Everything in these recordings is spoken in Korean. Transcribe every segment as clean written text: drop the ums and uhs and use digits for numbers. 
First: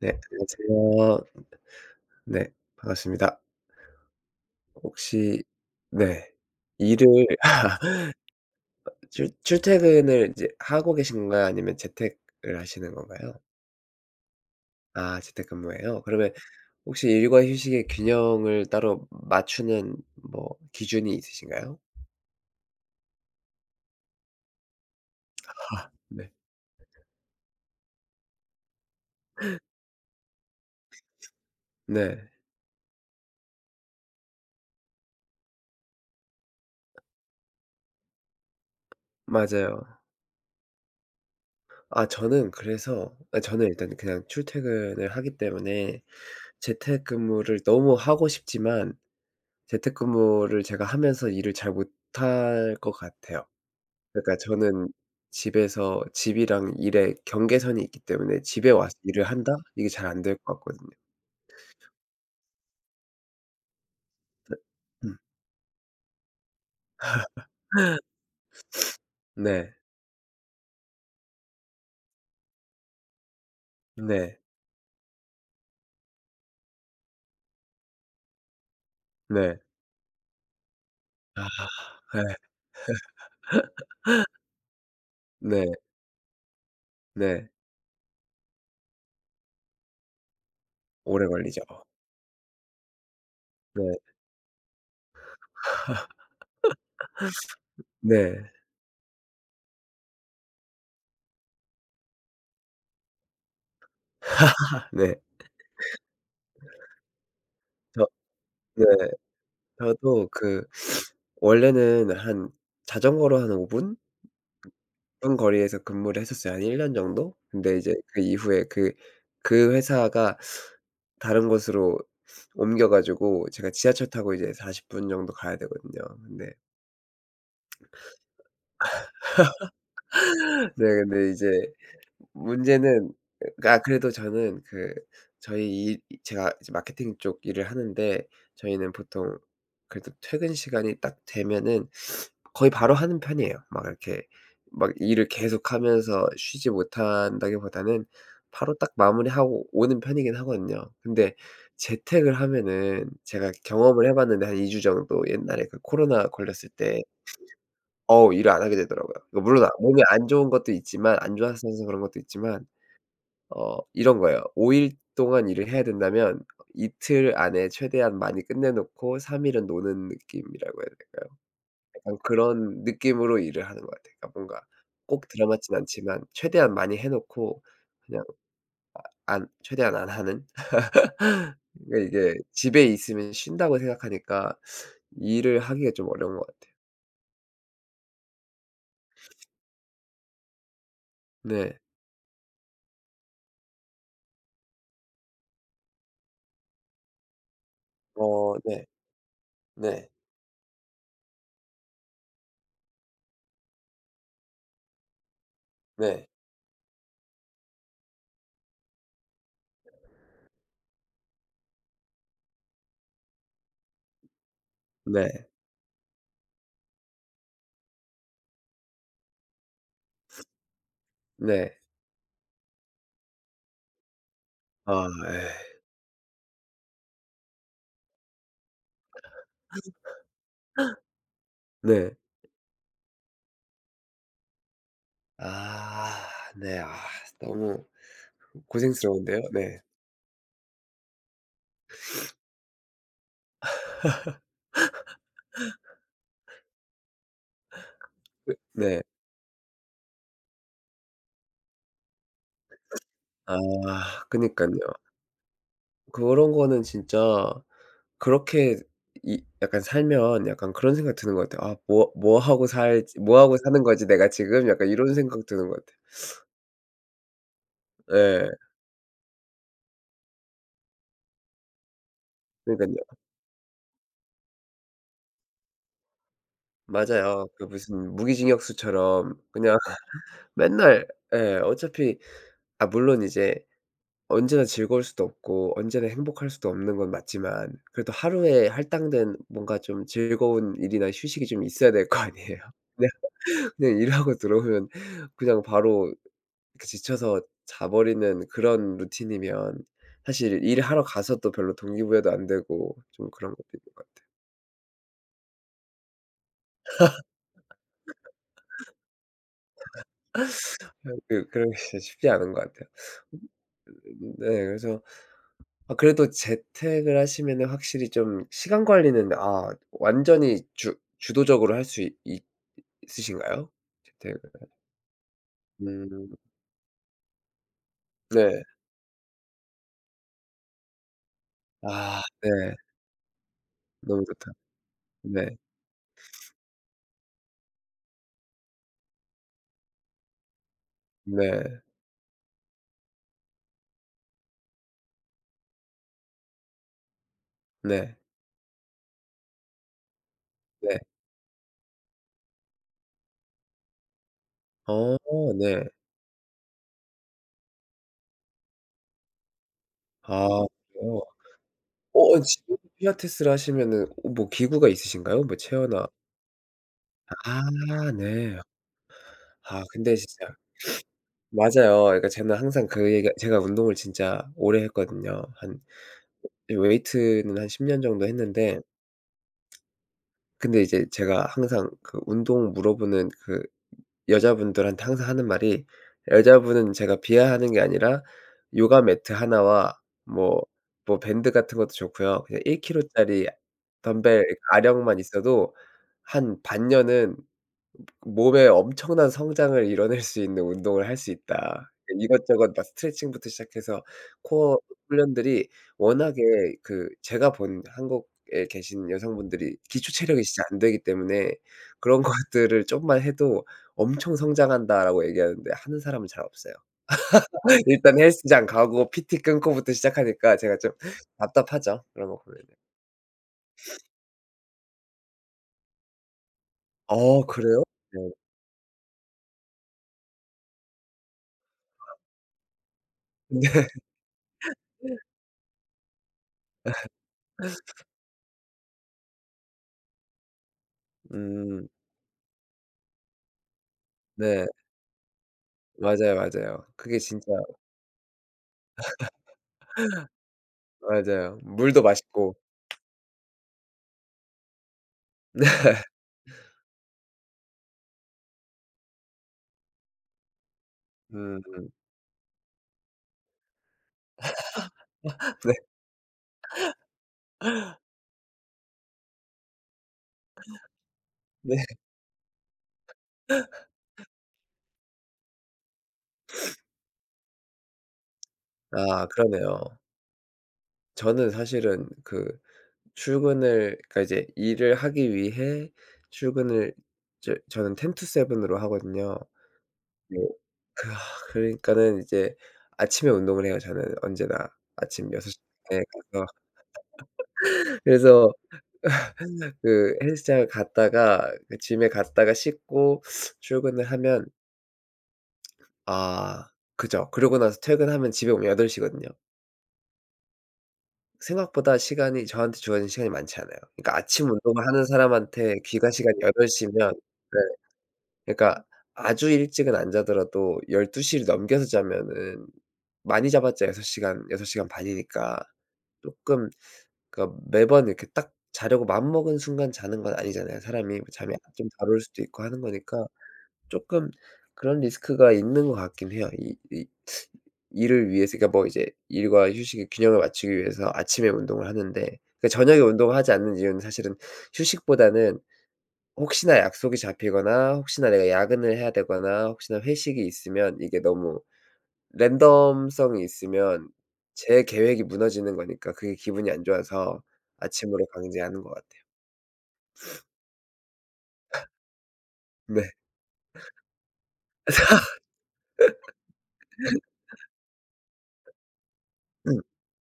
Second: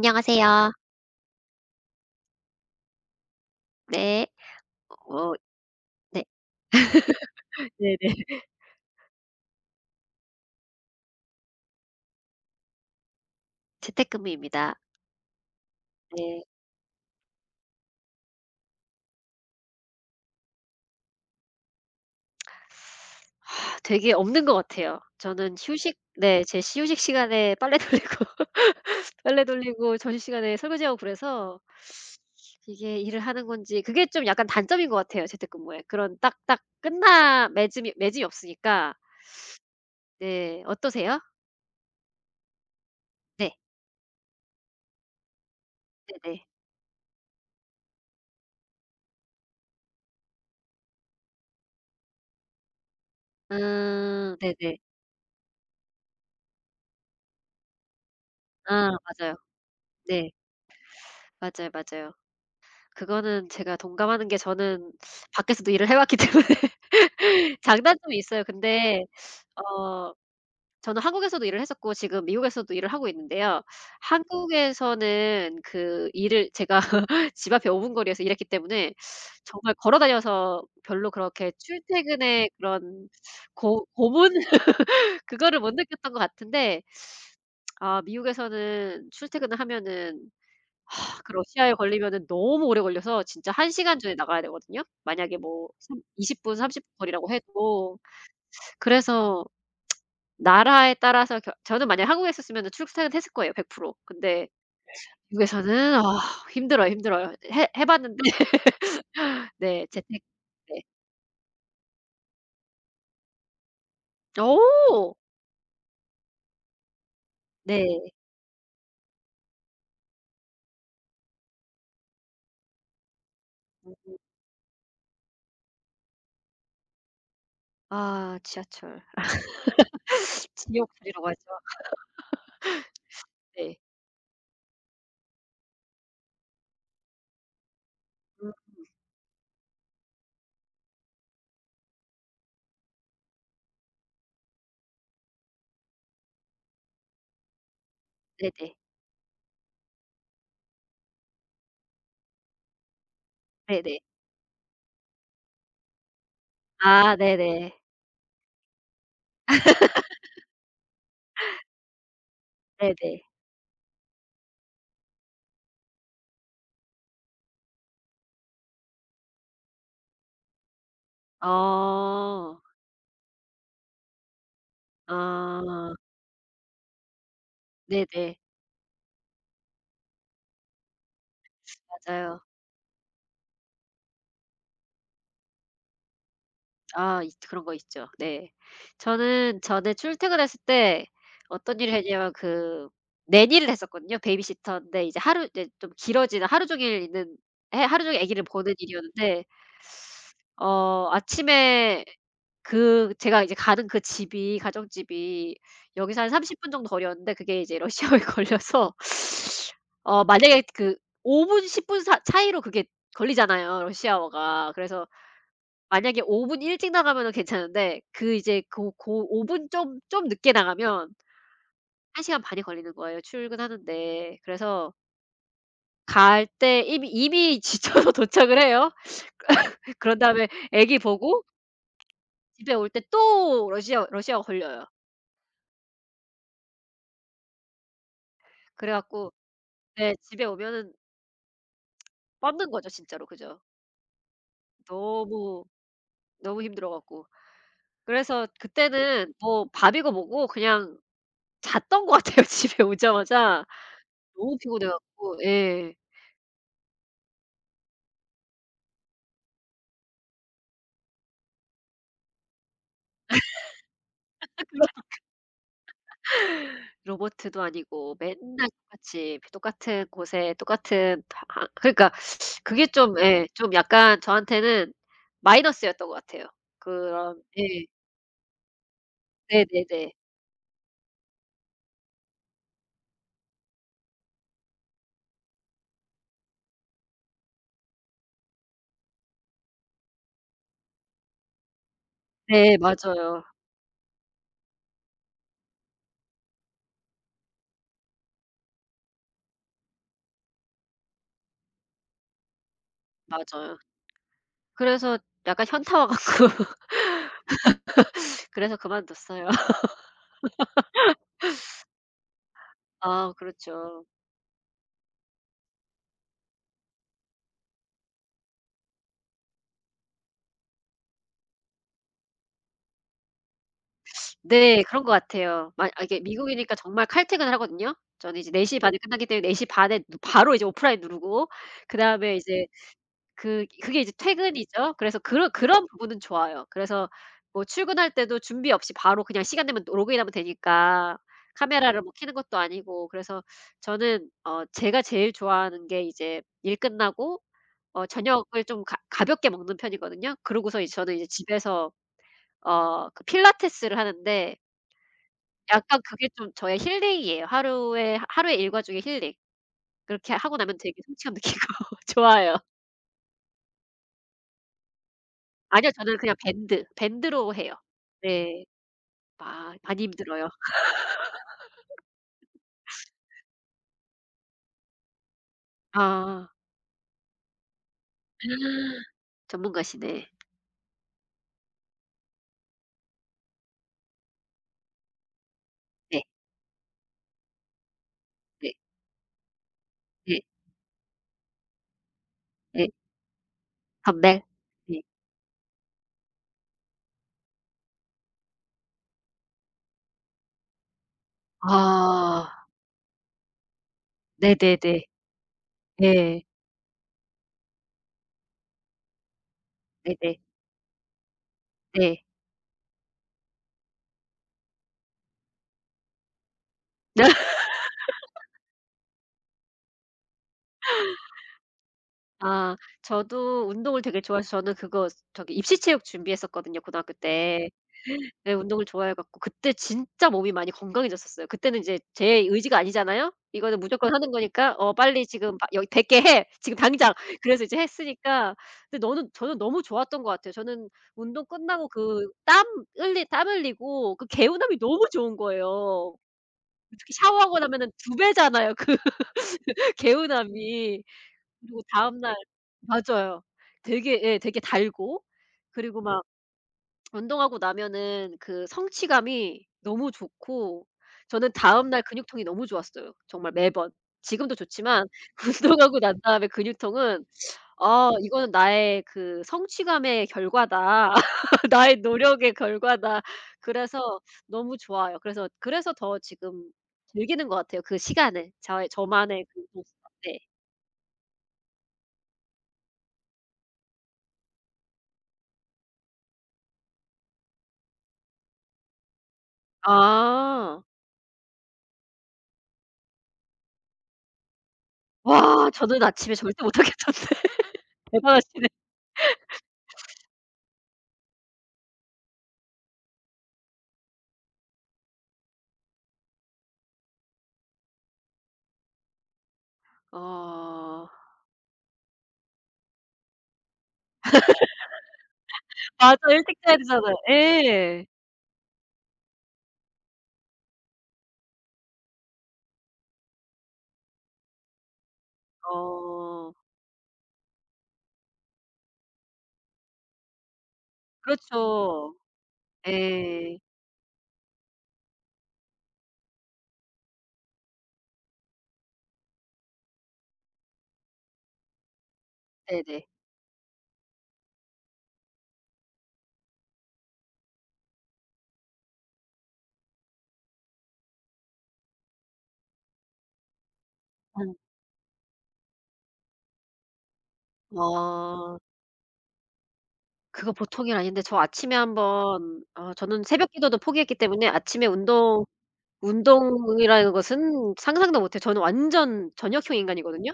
네, 안녕하세요. 네, 반갑습니다. 네. 어. 혹시 네. 네. 일을 네네. 출 출퇴근을 이제 하고 계신가요? 아니면 재택을 하시는 건가요? 재택근무입니다. 아 재택근무예요? 그러면 네. 혹시 일과 휴식의 균형을 따로 맞추는 뭐 기준이 있으신가요? 아, 되게 없는 것 같아요. 저는 아, 휴식 네. 네, 제 휴식 시간에 빨래 돌리고 빨래 돌리고 점심시간에 설거지하고 그래서 네. 이게 일을 하는 건지 그게 좀 약간 단점인 것 같아요, 재택근무에. 그런 딱딱 끝나 매짐이 없으니까. 맞아요. 네. 어떠세요? 아 저는 그래서 아 네. 저는 일단 그냥 출퇴근을 하기 때문에 네네. 재택근무를 너무 하고 싶지만 재택근무를 제가 하면서 일을 잘 못할 것 같아요. 그러니까 네네. 저는 집에서 집이랑 일의 경계선이 있기 때문에 '집에 아, 와서 일을 맞아요. 한다.' 이게 잘 안 네. 될 것 같거든요. 맞아요, 맞아요. 그거는 제가 동감하는 게 네. 저는 음. 밖에서도 일을 해 왔기 때문에 장단점이 있어요. 근데 네. 어 저는 한국에서도 일을 했었고 지금 미국에서도 일을 하고 있는데요. 네. 한국에서는 그 일을 제가 집 앞에 5분 거리에서 일했기 때문에 네. 정말 걸어 다녀서 별로 아 그렇게 예. 출퇴근의 그런 고 고문 그거를 네. 못 느꼈던 것 같은데 네. 아, 미국에서는 출퇴근을 하면은 아, 오래 그 걸리죠. 러시아에 걸리면은 너무 오래 걸려서 진짜 1 네. 시간 전에 나가야 되거든요. 만약에 뭐 삼 20분 30분 거리라고 해도. 네. 그래서 나라에 따라서 결 저는 만약에 한국에 있었으면은 출퇴근 했을 거예요 100%. 근데 네. 미국에서는 힘들어요, 힘들어요. 해 저 봤는데 네. 네, 재택. 저도 그 네. 원래는 한 자전거로 한 5 분? 어. 한 거리에서 근무를 했었어요. 한 1년 정도? 근데 이제 네. 그 이후에 그 회사가 다른 곳으로 옮겨 가지고 제가 지하철 음. 타고 이제 40분 정도 가야 되거든요. 근데 아, 지하철. 네 지옥불이라고 근데 하죠. 이제 문제는 네. 아 그래도 저는 그 저희 일 제가 이제 마케팅 쪽 일을 하는데 음, 저희는 보통 그래도 퇴근 시간이 딱 되면은 거의 바로 하는 편이에요. 막 이렇게 막 일을 계속하면서 쉬지 못한다기보다는 네네. 바로 딱 마무리하고 오는 편이긴 하거든요. 근데 재택을 하면은 제가 네네. 경험을 해 봤는데 한 2주 정도 옛날에 그 코로나 걸렸을 때 아, 네네. 어우 일을 안 하게 되더라고요. 물론 아 몸에 안 좋은 것도 있지만 안 좋았어서 그런 것도 있지만 네네. 어 이런 거예요. 5일 동안 일을 해야 된다면 이틀 안에 최대한 많이 끝내 놓고 3 일은 노는 느낌이라고 해야 될까요? 약간 어. 그런 느낌으로 일을 하는 것 같아요. 그러니까 뭔가 꼭 드라마진 아. 않지만 최대한 많이 해 놓고 그냥 네네. 안 최대한 안 하는? 그러니까 이게 맞아요. 집에 있으면 쉰다고 생각하니까 일을 하기가 좀 어려운 것 같아요. 아, 있 그런 거 있죠. 네. 저는 전에 출퇴근했을 때 어떤 네. 일을 했냐면 그 nanny를 했었거든요. 베이비시터인데 이제 하루 이제 좀 길어지는 하루 종일 있는, 해 하루 종일 아기를 어 보는 네. 일이었는데 네. 아침에 그 제가 이제 가는 그 집이 가정집이 여기서 네. 한 30분 정도 거리였는데 그게 이제 러시아어에 걸려서 어, 만약에 그 5분 10 분 사 차이로 그게 걸리잖아요, 러시아어가. 그래서 네. 만약에 5분 일찍 나가면은 괜찮은데 그 이제 고 5 분 좀 늦게 나가면 네. 1 시간 반이 걸리는 거예요, 출근하는데. 그래서 아 예. 갈 때 이미 지쳐서 도착을 해요. 그런 다음에 애기 보고 네. 집에 올 때 또 러시아가 걸려요. 아 네. 아 너무 그래 갖고 고생스러운데요. 네. 네, 집에 오면은 뻗는 거죠, 진짜로. 그죠. 너무, 너무 힘들어 갖고. 그래서 그 네. 그때는 뭐 밥이고 뭐고 그냥 잤던 것 같아요 집에 아 오자마자. 너무 그니깐요. 피곤해 갖고. 예. 그런 거는 진짜 그렇게 이 약간 살면 약간 그런 생각 드는 것 같아요. '아 뭐 뭐 하고 살지 뭐 하고 사는 거지 내가 지금?' 약간 이런 생각 드는 것 같아요. 로보트도 아니고 예. 맨날 똑같이 똑같은 곳에 똑같은 방. 그러니까 그게 그니깐요. 좀 예 좀 약간 저한테는 마이너스였던 것 같아요. 그런 맞아요. 그 예. 무슨 무기징역수처럼 그냥 네네네. 맨날 예 어차피 아 물론 이제 언제나 즐거울 수도 없고 언제나 행복할 수도 없는 건 맞지만 그래도 하루에 할당된 뭔가 좀 즐거운 일이나 휴식이 좀 있어야 될 거 아니에요. 네, 그냥 맞아요. 그냥 일하고 들어오면 그냥 바로 그 지쳐서 자버리는 그런 루틴이면 사실 일하러 가서 또 별로 동기부여도 안 되고 좀 그런 것도 맞아요. 있는 것 그래서 약간 현타와 같 그래서 그만뒀어요. 같아요. 그런 게 진짜 쉽지 않은 것 같아요. 아, 음, 그렇죠. 네. 그래서 아 그래도 재택을 하시면은 확실히 좀 시간 관리는 아 완전히 주 주도적으로 할 수 있 있으신가요? 재택을 네, 그런 것 같아요. 막 이게 음 미국이니까 정말 칼퇴근을 하거든요. 저는 이제 4 네. 시반에 끝나기 때문에 4시 반에 바로 이제 오프라인 누르고 아 그다음에 네. 이제 그게 이제 너무 좋다. 퇴근이죠. 그래서 그런 네. 그런 부분은 좋아요. 그래서 뭐 출근할 때도 준비 없이 바로 그냥 시간 되면 로그인하면 되니까 네. 카메라를 뭐 켜는 것도 아니고. 그래서 저는 제가 제일 좋아하는 게 이제 일 끝나고 네. 저녁을 좀 가 가볍게 먹는 편이거든요. 그러고서 이제 네. 저는 이제 집에서 그 필라테스를 하는데 어 네. 약간 그게 좀 저의 힐링이에요. 하루에 하루의 일과 중에 힐링. 그렇게 아 하고 나면 되게 그래요? 성취감 느끼고 어 어, 좋아요. 지금 필라테스를 하시면은 어 뭐 기구가 있으신가요? 뭐 아니요. 체어나 저는 그냥 밴드, 밴드로 아 해요. 네. 네. 아, 아 많이 근데 힘들어요. 진짜 맞아요. 그러니까 저는 항상 그 얘기가 제가 운동을 진짜 오래 했거든요. 한 아. 네 웨이트는 한 10년 정도 했는데 전문가시네. 근데 이제 제가 항상 그 운동 물어보는 그 여자분들한테 항상 하는 말이 네. 여자분은 제가 비하하는 게 아니라 네. 요가 매트 하나와 네. 뭐 뭐 밴드 같은 것도 좋고요. 그냥 1 네. 킬로짜리 선배. 덤벨 네. 아령만 있어도 한 반년은 몸에 엄청난 성장을 이뤄낼 수 있는 운동을 할 수 있다. 아. 이것저것 막 스트레칭부터 시작해서 코어 네네네. 훈련들이 워낙에 네. 그 제가 본 한국에 계신 여성분들이 기초 네네. 체력이 진짜 안 되기 때문에 그런 네. 것들을 좀만 해도 "엄청 성장한다."라고 얘기하는데 하는 사람은 잘 없어요. 일단 헬스장 가고 PT 끊고부터 시작하니까 제가 좀 답답하죠, 그런 거 보면은. 아, 저도 운동을 되게 좋아해서 저는 그거 저기 입시 체육 준비했었거든요, 고등학교 어 때. 그래요? 네. 네, 운동을 좋아해 갖고 그때 진짜 몸이 많이 건강해졌었어요. 그때는 이제 제 의지가 아니잖아요. 이거는 무조건 하는 거니까 "어, 근데 빨리 지금 막 여기 백개 해. 지금 당장." 그래서 이제 했으니까. 근데 너는 저는 너무 좋았던 것 같아요. 저는 운동 끝나고 음 그 땀 흘리고 그 네. 개운함이 너무 좋은 거예요. 맞아요, 맞아요. 특히 그게 진짜 샤워하고 나면은 2 배잖아요, 그 개운함이. 맞아요. 그리고 물도 다음날. 맛있고. 맞아요. 되게 예 되게 달고 그리고 막 운동하고 나면은 그 성취감이 너무 좋고 저는 다음 음 날 근육통이 너무 좋았어요, 정말 매번. 지금도 좋지만 네 운동하고 난 다음에 근육통은 "아, 이거는 나의 그 성취감의 결과다. 네. 나의 노력의 결과다." 그래서 너무 좋아요. 그래서 더 지금 즐기는 것 같아요 그 시간을. 저의 아 저만의 그 모습. 그러네요. 네. 저는 사실은 그 출근을 그러니까 이제 일을 하기 위해 출근을 저는 10 to 7 으로 하거든요. 뭐 아. 그 아 그러니까는 이제 아침에 운동을 해요 저는 언제나. 아침 6 와, 에 저는 아침에 가서 절대 못 하겠던데. 그래서 대단하시네. 그 헬스장을 갔다가 그 짐에 갔다가 씻고 출근을 하면 아 그죠. 그러고 나서 퇴근하면 집에 오면 8 시거든요. 어. 생각보다 시간이 저한테 주어진 시간이 많지 않아요. 그러니까 아침 운동을 하는 사람한테 귀가 맞아. 시간이 8 일찍 덟 자야 시면 되잖아요. 네 예. 그러니까 아주 일찍은 안 자더라도 1 2시를 넘겨서 자면은 많이 잡았자 6 시간, 6 시간 반이니까 어. 쪼끔 그러니까 매번 이렇게 딱 자려고 마음먹은 순간 자는 건 아니잖아요. 사람이 잠이 아 좀덜 그렇죠. 올 수도 있고 하는 거니까 예. 쪼끔 그런 리스크가 있는 것 같긴 해요. 이 일을 위해서 그러니까 뭐 이제 일과 휴식의 균형을 맞추기 위해서 아침에 운동을 하는데 그 저녁에 네네. 운동을 하지 않는 이유는 사실은 휴식보다는 혹시나 약속이 잡히거나 혹시나 내가 야근을 해야 되거나 혹시나 회식이 있으면 이게 너무 랜덤성이 있으면 음. 제 계획이 무너지는 거니까 그게 기분이 안 좋아서 아침으로 어. 강제하는 것 같아요. 그거 보통 일 아닌데 저 아침에 한 번 네. 저는 새벽 기도도 포기했기 때문에 아침에 운동이라는 것은 상상도 못 해요. 저는 완전 저녁형 인간이거든요.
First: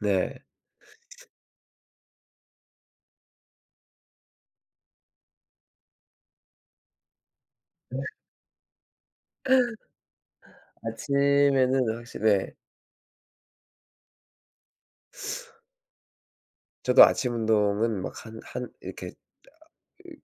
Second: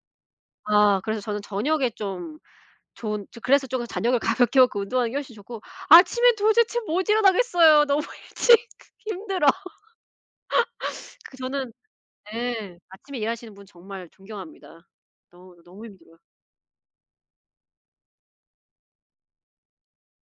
네. 아, 그래서 저는 저녁에 좀 좋은 저 그래서 쪼금 저녁을 가볍게 먹고 운동하는 게 훨씬 좋고 아침에 도대체 못 일어나겠어요. 너무 일찍. 힘들어. 그 저는 아침에는 확실히 네. 예. 아침에 일하시는 분 정말 존경합니다. 너무, 너무 힘들어요. 저도 아침 운동은 막 한 이렇게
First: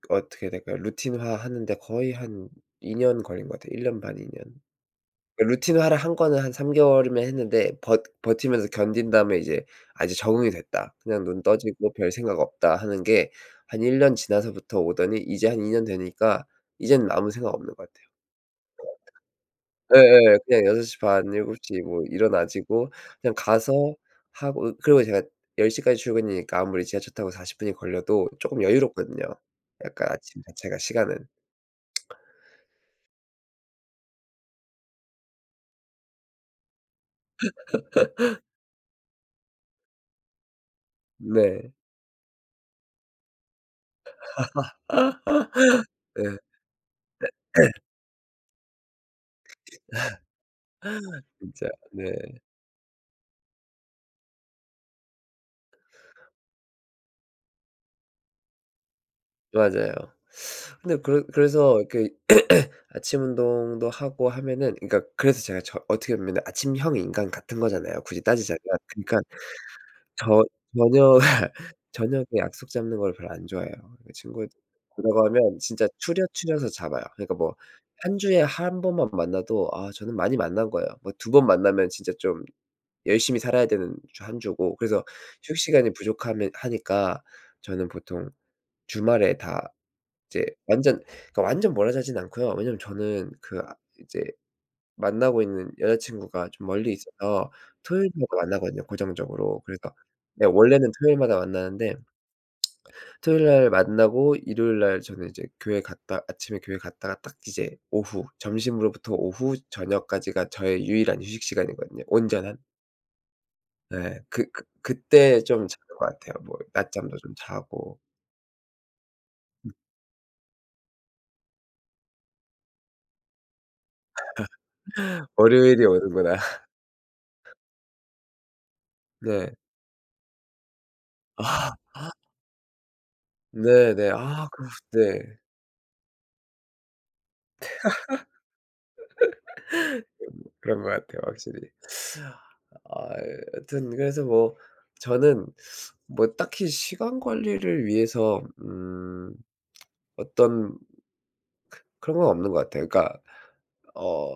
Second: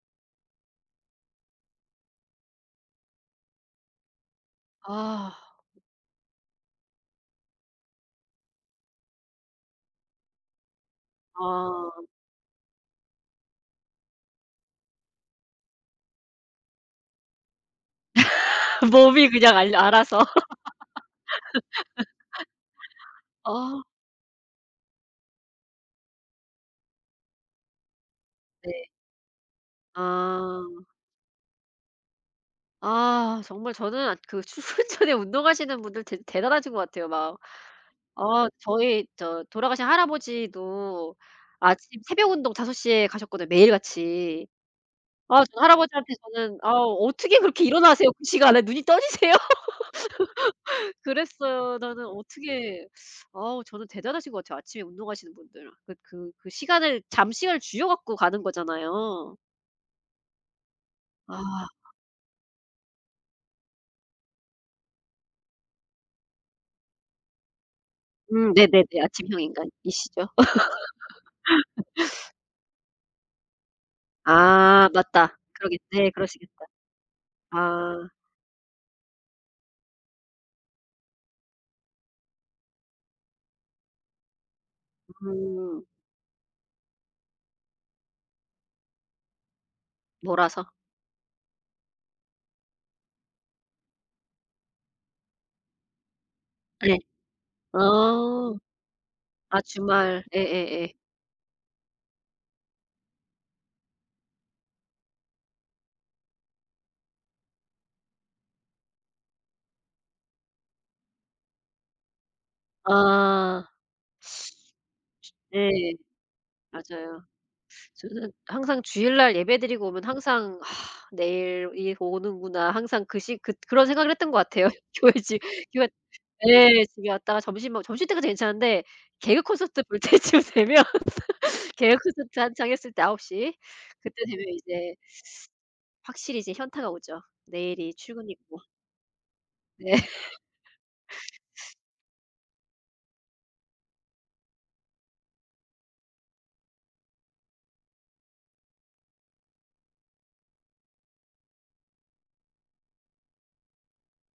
어떻게 될까요? 루틴화 하는데 거의 한 2년 걸린 것 같아요. 1년 반, 이 년. 아. 그러니까 루틴화를 한 거는 한 3 개월이면 했는데 버 버티면서 견딘 다음에 이제 '아 이제 적응이 됐다. 그냥 눈 아. 떠지고 별 생각 없다.' 하는 게 한 1년 지나서부터 오더니 이제 한 2년 되니까 이제는 아무 생각 없는 것 같아요. 몸이 그냥 알 알아서. 예예. 그냥 6시 반, 7곱시 뭐 일어나지고 그냥 아, 가서 하고 그리고 제가 1 0 까지 출근이니까 아무리 지하철 타고 40 분이 걸려도 쪼끔 네. 여유롭거든요. 약간 아침 자체가 아. 시간은. 아, 정말 저는 그 출근 전에 운동하시는 분들 대 대단하신 것 같아요. 막 저희 저 돌아가신 할아버지도 네. 아침 새벽 운동 5 시에 가셨거든요, 매일같이. 아, 저 할아버지한테 네. 저는 "아, 어떻게 그렇게 일어나세요? 그 시간에 눈이 떠지세요?" 진짜 그랬어요. 나는 네. 어떻게. 아우, 저는 대단하신 것 같아요. 아침에 운동하시는 분들. 그 시간을 잠시간을 주여 갖고 가는 거잖아요. 맞아요. 근데 그래서 아. 이렇게 아침 운동도 하고 하면은 그러니까 그래서 제가 저 어떻게 보면은 아침형 인간 같은 거잖아요, 굳이 따지자면. 네네네. 그니까 아침형 인간이시죠. 저 저녁 저녁에 약속 잡는 걸 별로 안 좋아해요. 그 친구들 아, 보자고 맞다. 하면 그러겠 진짜 네, 그러시겠다. 추려서 잡아요. 그러니까 뭐 아. 한 주에 한 번만 만나도 아 저는 많이 만난 거예요. 뭐 두 번 만나면 진짜 좀 열심히 살아야 되는 주 한 주고 그래서 휴식 음. 시간이 부족하면 하니까 저는 보통 주말에 다 이제 몰아서. 완전 그러니까 완전 몰아자진 않고요. 왜냐면 저는 그 아 이제 만나고 있는 여자친구가 좀 멀리 예. 있어서 토요일마다 어. 만나거든요, 아, 고정적으로. 그래서 주말. 네 원래는 예예예. 토요일마다 만나는데 토요일 날 만나고 일요일 날 저는 이제 교회 갔다 아침에 교회 갔다가 딱 이제 오후 점심으로부터 오후 저녁까지가 저의 유일한 휴식 시간이거든요, 온전한. 아, 네 그때 좀 자는 네. 것 같아요. 뭐 낮잠도 맞아요. 좀 자고. 저는 항상 주일날 예배드리고 오면 항상 "아, 내일 이 오는구나." 항상 그 시 그, 그런 생각을 했던 것 같아요. 교회 집 '월요일이 교회. 오는구나.' 예. 집에 왔다가 점심 때까지 괜찮은데 개그 네. 콘서트 볼 때쯤 되면 아 개그 콘서트 한창 했을 때9시 네네. 그때 되면 아 그 이제 네. 확실히 이제 현타가 오죠. 내일이 출근이고. 네. 그런 것 같아요, 확실히. 아 여튼 그래서 뭐 저는 뭐 딱히 시간 관리를 위해서 어떤 그런 건 없는 것 같아요. 그러니까 어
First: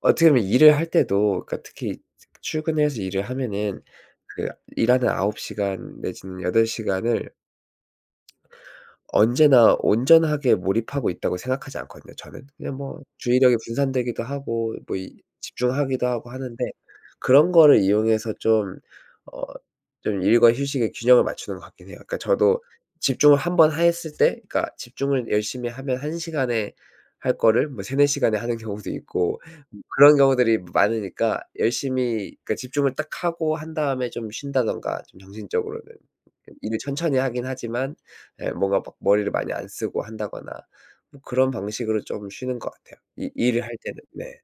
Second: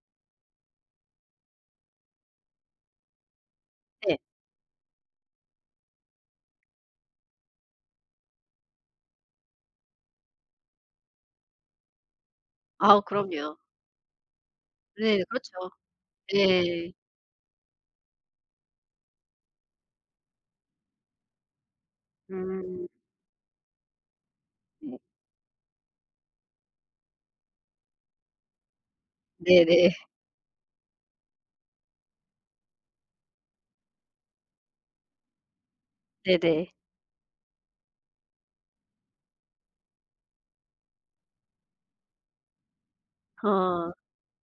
어떻게 보면 일을 할 때도 그러니까 특히 출근해서 일을 하면은 네. 그 일하는 9 시간 내지는 8 시간을 언제나 온전하게 몰입하고 있다고 생각하지 않거든요 저는. 그냥 아우, 뭐 주의력이 그럼요. 분산되기도 하고 뭐 이 네. 그렇죠. 집중하기도 하고 하는데 예. 그런 거를 이용해서 좀 어 좀 일과 휴식의 균형을 맞추는 것 같긴 해요. 그러니까 저도 음. 집중을 한 번 했을 때 그러니까 네. 집중을 열심히 하면 한 시간에 할 거를 뭐 3-4 시간에 하는 경우도 있고 뭐 네네. 그런 경우들이 많으니까 열심히 그러니까 집중을 딱 하고 한 다음에 좀 쉰다든가 좀 정신적으로는 네네. 일을 천천히 하긴 하지만 예 뭔가 막 머리를 많이 안 쓰고 한다거나 뭐 그런 방식으로 좀 쉬는 것 같아요. 이 일을 할 어. 때는. 네.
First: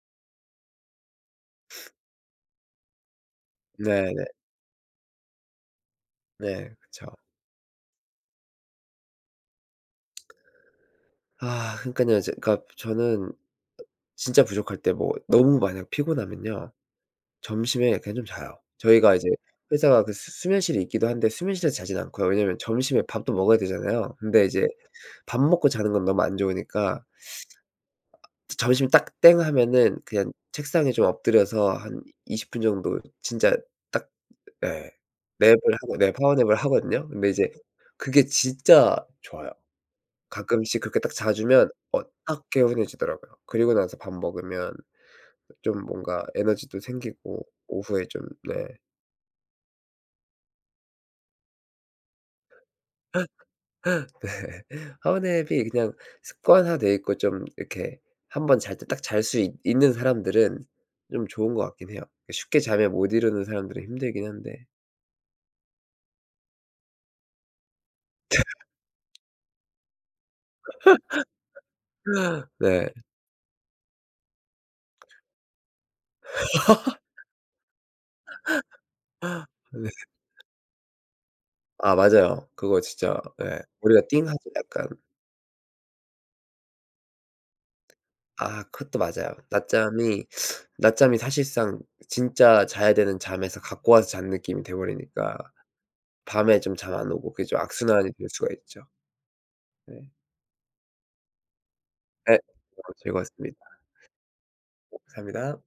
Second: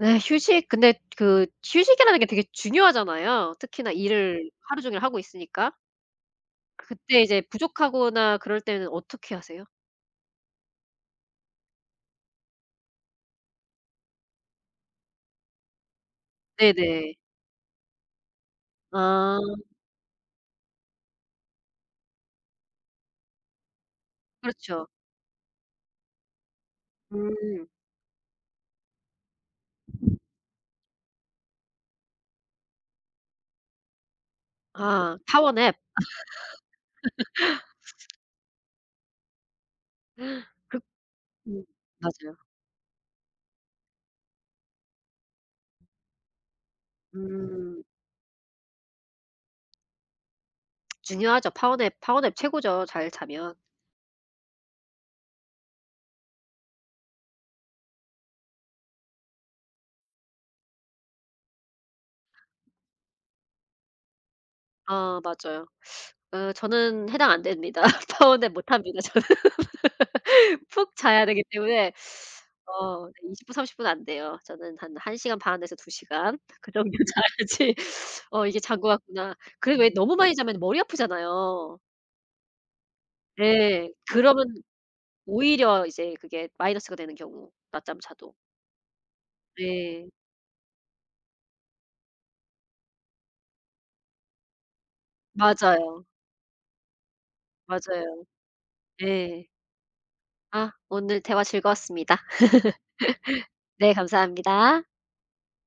네. 휴식 근데 그 휴식이라는 게 되게 중요하잖아요. 특히나 네네. 네. 일을 하루 종일 하고 있으니까. 네, 그쵸. 그때 이제 부족하거나 그럴 때는 어떻게 하세요? 아 그러니깐요. 이제 그러니까 저는 진짜 부족할 때 뭐 너무 만약 피곤하면요. 네네. 점심에 그냥 좀 자요. 저희가 이제 아, 회사가 그 수 수면실이 있기도 한데 수면실에서 자진 않고요. 왜냐면 점심에 밥도 먹어야 되잖아요. 근데 이제 그렇죠. 밥 먹고 자는 건 너무 안 좋으니까 음. 점심 딱 땡 하면은 그냥 책상에 좀 엎드려서 한 20분 정도 진짜 딱 네. 아, 랩을 파워냅. 하고 네 파워냅을 하거든요. 근데 이제 그게 진짜 좋아요. 가끔씩 그렇게 딱 음, 자주면 어 맞아요. 딱 개운해지더라고요. 그리고 나서 밥 먹으면 좀 뭔가 에너지도 생기고 음, 오후에 좀 네. 중요하죠. 파워냅, 파워냅 최고죠, 잘 자면. 네. 파워냅이 그냥 습관화돼 있고 좀 이렇게 한번 잘 때 딱 잘 수 있 있는 사람들은 좀 좋은 것 같긴 해요. 그러니까 쉽게 잠에 못 이루는 사람들은 힘들긴 한데. 아, 맞아요. 저는 해당 안 됩니다. 파워냅 못 합니다, 저는. 푹 자야 되기 때문에 네. 20분 30분 안 돼요. 저는 한 1 시간 반에서 2 시간 그 정도 자야지 "어, 이게 잔 것 같구나." 그리고 왜 네. 너무 많이 자면 머리 아프잖아요. 아 맞아요. 그거 진짜 예. 네. 머리가 띵하죠 그러면 약간. 오히려 이제 그게 마이너스가 되는 경우 낮잠 자도. 아 그것도 맞아요. 네. 낮잠이 사실상 진짜 자야 되는 잠에서 갖고 와서 잔 느낌이 돼 버리니까 맞아요. 밤에 좀 잠 안 오고 그게 좀 악순환이 맞아요. 될 수가 있죠. 네. 네. 아, 오늘 대화 즐거웠습니다. 네. 너무 즐거웠습니다. 네, 감사합니다. 감사합니다.